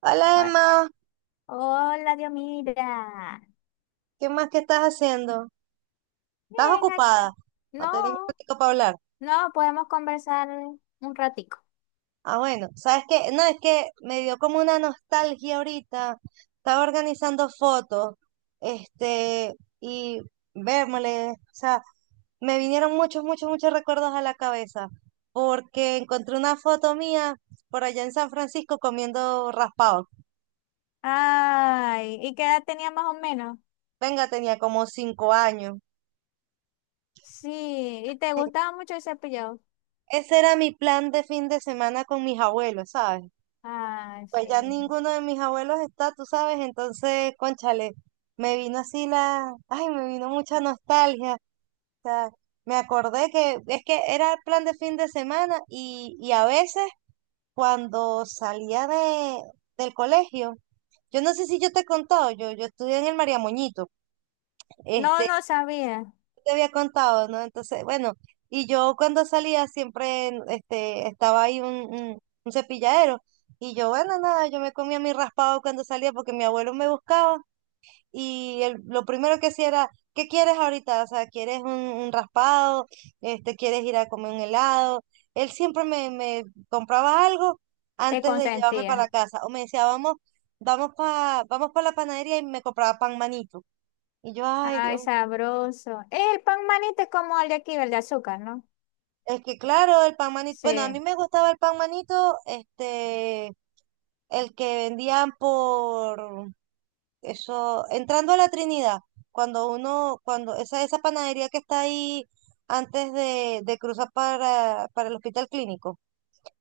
Hola Ho- Emma, Hola, Dios, mira. ¿qué más que estás haciendo? ¿Estás Bien, ocupada? aquí. ¿O tenés un No, ratito para hablar? no, podemos conversar un ratico. Ah, bueno, ¿sabes qué? No, es que me dio como una nostalgia ahorita. Estaba organizando fotos, este, y vérmole, o sea, me vinieron muchos, muchos, muchos recuerdos a la cabeza, porque encontré una foto mía por allá en San Francisco comiendo raspado. Ay, ¿y qué edad tenía más o menos? Venga, tenía como 5 años. Sí, ¿y te gustaba mucho el cepillado? Ese era mi plan de fin de semana con mis abuelos, ¿sabes? Ay, Pues ya sí. ninguno de mis abuelos está, tú sabes, entonces, cónchale, me vino así la, ay, me vino mucha nostalgia. O sea, me acordé que es que era el plan de fin de semana y a veces cuando salía del colegio, yo no sé si yo te he contado, yo estudié en el María Moñito, No, este, no sabía. te había contado, ¿no? Entonces, bueno, y yo cuando salía siempre este, estaba ahí un cepilladero. Y yo, bueno, nada, yo me comía mi raspado cuando salía porque mi abuelo me buscaba. Lo primero que hacía era, ¿qué quieres ahorita? O sea, ¿quieres un raspado? Este, ¿quieres ir a comer un helado? Él siempre me compraba algo Te antes de llevarme para la consentía. casa. O me decía, vamos pa la panadería y me compraba pan manito. Y yo, ay, Ay, Dios. sabroso. El pan manito es como el de aquí, el de azúcar, ¿no? Es que claro, el pan manito, Sí, bueno, a mí me gustaba el pan manito, este, el que vendían por eso, entrando a la Trinidad, cuando uno, cuando esa panadería que está ahí antes de cruzar para el hospital clínico,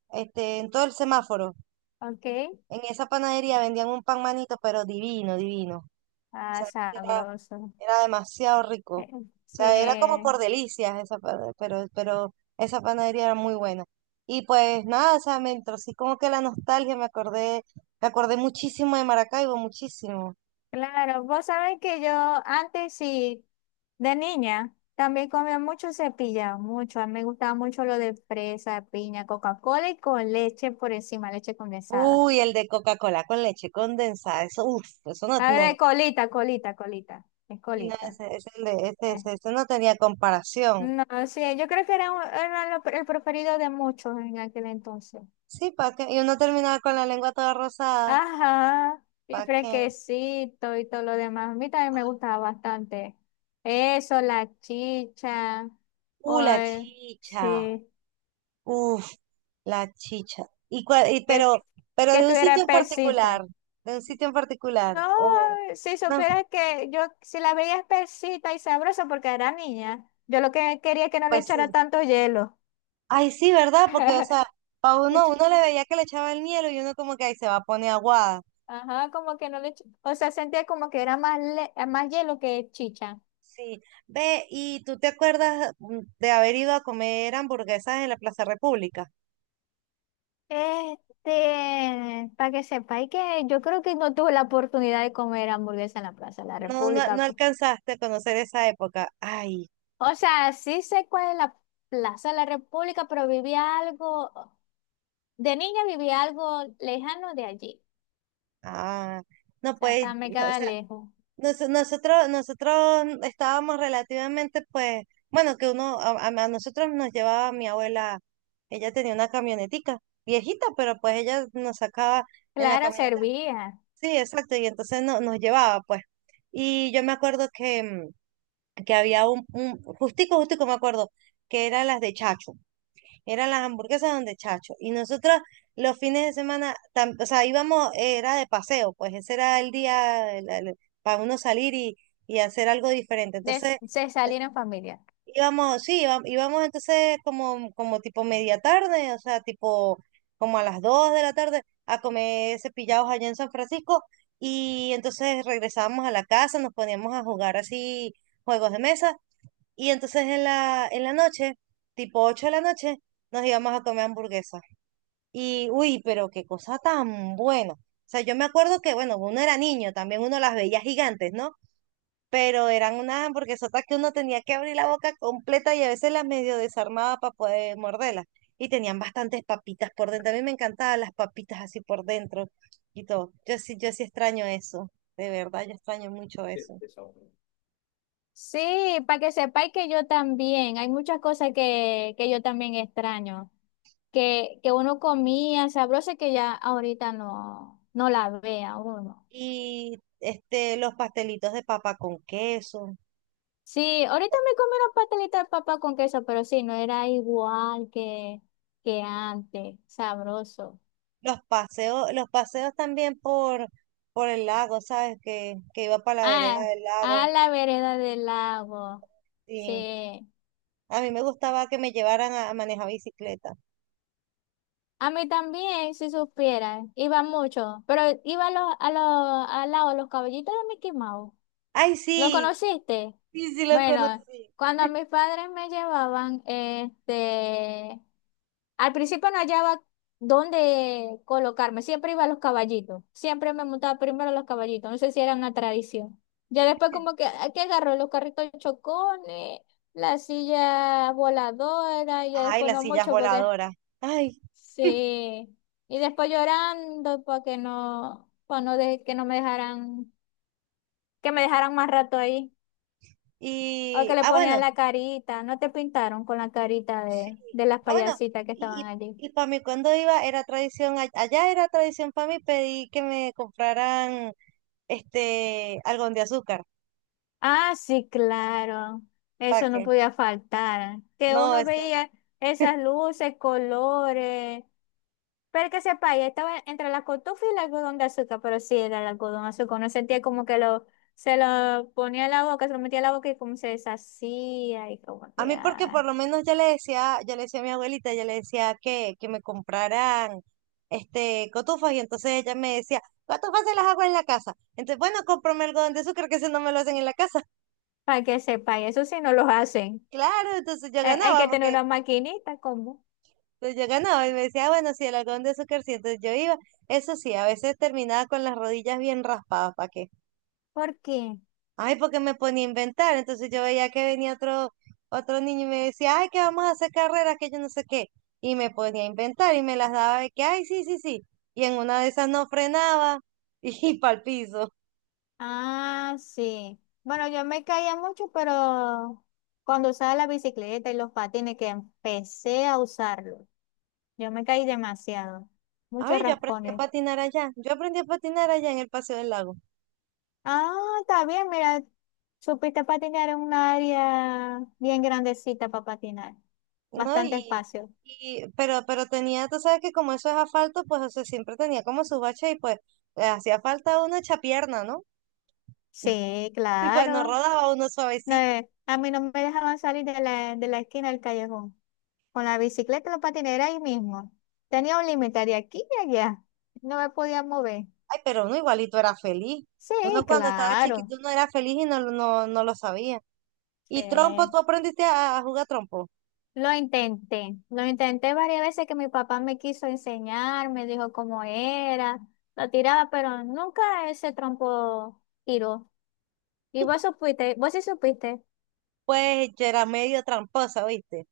este, en todo el semáforo, ok. en esa panadería vendían un pan manito, pero divino, divino. O Ah, sea, era sabroso. Era demasiado rico. Eh, O sea, era como Sí, por delicias pero esa panadería era muy buena. Y pues nada, o sea, me entró así como que la nostalgia, me acordé muchísimo de Maracaibo, muchísimo. claro, vos sabés que yo antes sí, de niña, también comía mucho cepillado, mucho. A mí me gustaba mucho lo de fresa, piña, Coca-Cola y con leche por encima, leche condensada. Uy, el de Coca-Cola con leche condensada, eso, uff, eso no, A ver, no. colita, colita, colita, es Y no, colita. ese, el de, ese- Eh. ese- ese no tenía comparación. No, sí, yo creo que era, era el preferido de muchos en aquel entonces. Sí, ¿para qué? Y uno terminaba con la lengua toda rosada, Ajá, y ¿para qué? fresquecito y todo lo demás. A mí también me gustaba bastante. Eso, la chicha, o La chicha. sí. Uf, la chicha. Y, cua- y que, pero, pero que de un estuviera sitio en espesita. particular, de un sitio en particular. No, O si no, supieras que yo, si la veía espesita y sabrosa porque era niña, yo lo que quería es que no le pues echara sí. tanto hielo. Ay, sí, ¿verdad? Porque, o sea, para Le uno, eché- uno le veía que le echaba el hielo y uno como que ahí se va a poner aguada. Ajá, como que no le o sea, sentía como que era más, más hielo que chicha. Sí. Ve, ¿y tú te acuerdas de haber ido a comer hamburguesas en la Plaza República? Este, para que sepáis que yo creo que no tuve la oportunidad de comer hamburguesa en la Plaza de la No, no, no República. Pues. alcanzaste a conocer esa época. Ay, O sea, sí sé cuál es la Plaza de la República, pero viví algo. De niña vivía algo lejano de allí, ah, o no sea, puedes, estaba, me no, o quedaba sea, lejos. Nosotros estábamos relativamente, pues, bueno, que uno, a nosotros nos llevaba mi abuela, ella tenía una camionetica, viejita, pero pues ella nos sacaba en la Claro, camioneta. servía, Sí, exacto, y entonces no, nos llevaba, pues. Y yo me acuerdo que había un justico, justico me acuerdo, que eran las de Chacho. Eran las hamburguesas donde Chacho. Y nosotros los fines de semana, o sea, íbamos, era de paseo, pues ese era el día para uno salir y hacer algo diferente. de, Entonces se salir en familia. íbamos, sí, íbamos, entonces como tipo media tarde, o sea, tipo como a las 2 de la tarde a comer cepillados allá en San Francisco. Y entonces regresábamos a la casa, nos poníamos a jugar así juegos de mesa. Y entonces en la noche, tipo 8 de la noche, nos íbamos a comer hamburguesas. Y, uy, pero qué cosa tan buena. O sea, yo me acuerdo que, bueno, uno era niño, también uno las veía gigantes, ¿no? Pero eran unas hamburguesotas que uno tenía que abrir la boca completa y a veces las medio desarmaba para poder morderlas. Y tenían bastantes papitas por dentro. A mí me encantaban las papitas así por dentro y todo. Yo sí, yo sí extraño eso. De verdad, yo extraño mucho eso. Sí, para que sepáis que yo también, hay muchas cosas que yo también extraño, que uno comía sabroso y que ya ahorita no, no la vea uno. Y este, los pastelitos de papa con queso. Sí, ahorita me comí unos pastelitos de papa con queso, pero sí, no era igual que antes, sabroso. Los paseos también por el lago, ¿sabes? Que iba para la vereda Ah, del a lago. la vereda del lago. Sí. Sí. A mí me gustaba que me llevaran a manejar bicicleta. A mí también, si supieran, iba mucho, pero iba a los, al lado de los caballitos de Mickey Mouse. ¡Ay, ¿Lo sí! conociste? Sí, sí, lo Bueno, conocí. cuando mis padres me llevaban, al principio no hallaba dónde colocarme, siempre iba a los caballitos, siempre me montaba primero a los caballitos, no sé si era una tradición. Ya después como que, aquí agarró los carritos chocones, la silla voladora, y ya Ay, después las no sillas mucho porque voladoras. Ay, sí, y después llorando para que no, para no que no me dejaran, que me dejaran más rato ahí. O que y, le ah, ponían bueno, la carita, ¿no te pintaron con la carita sí. De las Ah, bueno, payasitas que estaban allí? Para mí cuando iba era tradición, allá era tradición para mí pedí que me compraran este algodón de azúcar. Ah, sí, claro, ¿Para eso no qué? podía faltar, que No, uno eso. veía esas luces, colores, pero que sepa, ya estaba entre la cotufa y el algodón de azúcar, pero sí era el algodón de azúcar, uno sentía como que lo, se lo ponía en la boca, se lo metía en la boca y como se deshacía y como A que, mí porque ay, por lo menos ya le decía a mi abuelita, ya le decía que me compraran este cotufas y entonces ella me decía, cotufas se las hago en la casa. Entonces, bueno, cómprame algodón de azúcar que ese no me lo hacen en la casa. para que sepa, y eso sí no los hacen, Claro, entonces yo hay ganaba que tener porque una maquinita, ¿cómo? entonces yo ganaba y me decía, "Ah, bueno, sí, el algodón de azúcar sí, entonces yo iba." Eso sí, a veces terminaba con las rodillas bien raspadas, ¿para qué? ¿Por qué? Ay, porque me ponía a inventar. Entonces yo veía que venía otro niño y me decía, ay, que vamos a hacer carreras, que yo no sé qué. Y me ponía a inventar y me las daba de que, ay, sí, sí, sí. Y en una de esas no frenaba y, para el piso. Ah, sí. Bueno, yo me caía mucho, pero cuando usaba la bicicleta y los patines, que empecé a usarlo, yo me caí demasiado. Ay, Muchos yo aprendí a raspones. patinar allá. Yo aprendí a patinar allá en el Paseo del Lago, Ah, está bien, mira, supiste patinar en un área bien grandecita para patinar. ¿no? Bastante Y, espacio. y pero, pero tenía, tú sabes que como eso es asfalto, pues o sea, siempre tenía como su bache y pues hacía falta una chapierna, ¿no? Sí, Y pues no claro. rodaba uno No, suavecito. A mí no me dejaban salir de la esquina del callejón. Con la bicicleta y los patines era ahí mismo. Tenía un límite de aquí y allá. No me podía mover. Ay, pero uno igualito era feliz. Uno Sí, cuando estaba chiquito claro. no era feliz y no, no, no lo sabía. ¿Y trompo? Sí. ¿Tú aprendiste a jugar trompo? Lo intenté varias veces que mi papá me quiso enseñar, me dijo cómo era, la tiraba, pero nunca ese trompo tiró. Y vos supiste, vos sí supiste, Pues yo era medio tramposa, ¿viste?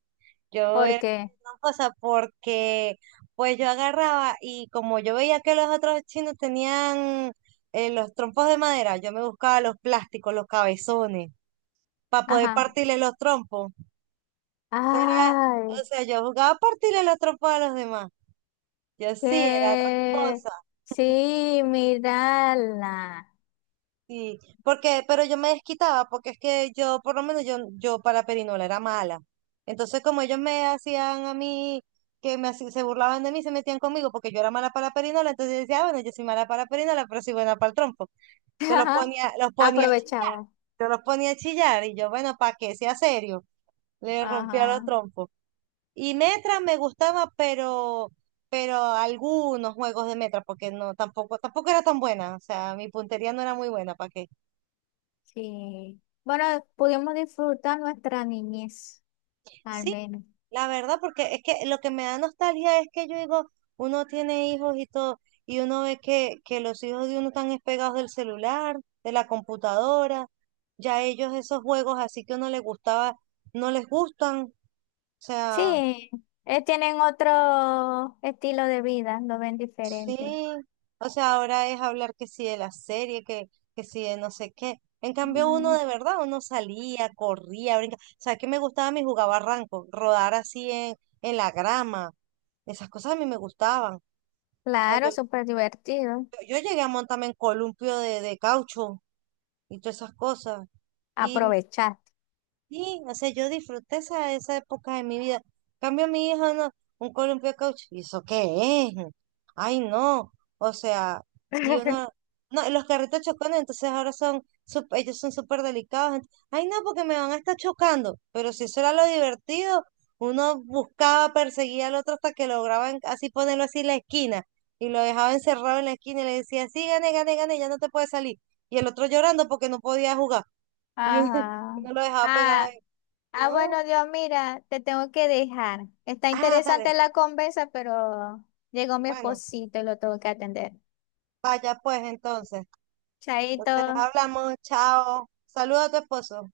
Yo era porque, medio tramposa porque pues yo agarraba y como yo veía que los otros chinos tenían los trompos de madera, yo me buscaba los plásticos, los cabezones, para poder ajá, partirle los trompos. Eso era, o ay, sea, yo jugaba a partirle los trompos a los demás. Yo sí era que tramposa. sí, mirala. Sí, porque, pero yo me desquitaba, porque es que yo, por lo menos yo para Perinola era mala. Entonces, como ellos me hacían a mí, se burlaban de mí, se metían conmigo, porque yo era mala para Perinola, entonces yo decía, "Ah, bueno, yo soy mala para Perinola, pero soy buena para el trompo." Entonces los Ajá, ponía, los ponía a chillar, aprovechaba, yo los ponía a chillar, y yo, bueno, para que sea serio, le rompía los ajá, trompos. Y Metra me gustaba, pero algunos juegos de Metra, porque no, tampoco era tan buena, o sea, mi puntería no era muy buena, ¿para qué? sí. Bueno, pudimos disfrutar nuestra niñez, al Sí, menos. la verdad, porque es que lo que me da nostalgia es que yo digo, uno tiene hijos y todo, y uno ve que los hijos de uno están despegados del celular, de la computadora, ya ellos esos juegos así que uno les gustaba, no les gustan, o sea, Sí, tienen otro estilo de vida, lo ven sí, diferente. o sea, ahora es hablar que sí de la serie, que sí de no sé qué. En cambio, uno Mm, de verdad, uno salía, corría, brincaba. O sea, que me gustaba a mí jugar barranco, rodar así en la grama. Esas cosas a mí me gustaban. O sea, claro, yo, yo súper divertido. yo llegué a montarme en columpio de caucho y todas esas cosas. Y Aprovechar. sí, o sea, yo disfruté esa época de mi vida. En cambio a mi hija, no, un columpio de caucho. ¿Y eso qué es? Ay, no. O sea, y uno, no, y los carritos chocones, entonces ahora son, ellos son súper delicados. Ay, no, porque me van a estar chocando. Pero si eso era lo divertido, uno buscaba, perseguía al otro hasta que lograba así ponerlo así en la esquina. Y lo dejaba encerrado en la esquina y le decía, sí, gane, gane, gane, ya no te puedes salir. Y el otro llorando porque no podía jugar. Ajá. No lo dejaba pegado Ah, ah, no. bueno, Dios, mira, te tengo que dejar. Está Ah, dale. interesante la conversa, pero llegó mi Bueno, esposito y lo tengo que atender. vaya pues entonces. Chaito. Entonces hablamos, chao. Saludos a tu esposo.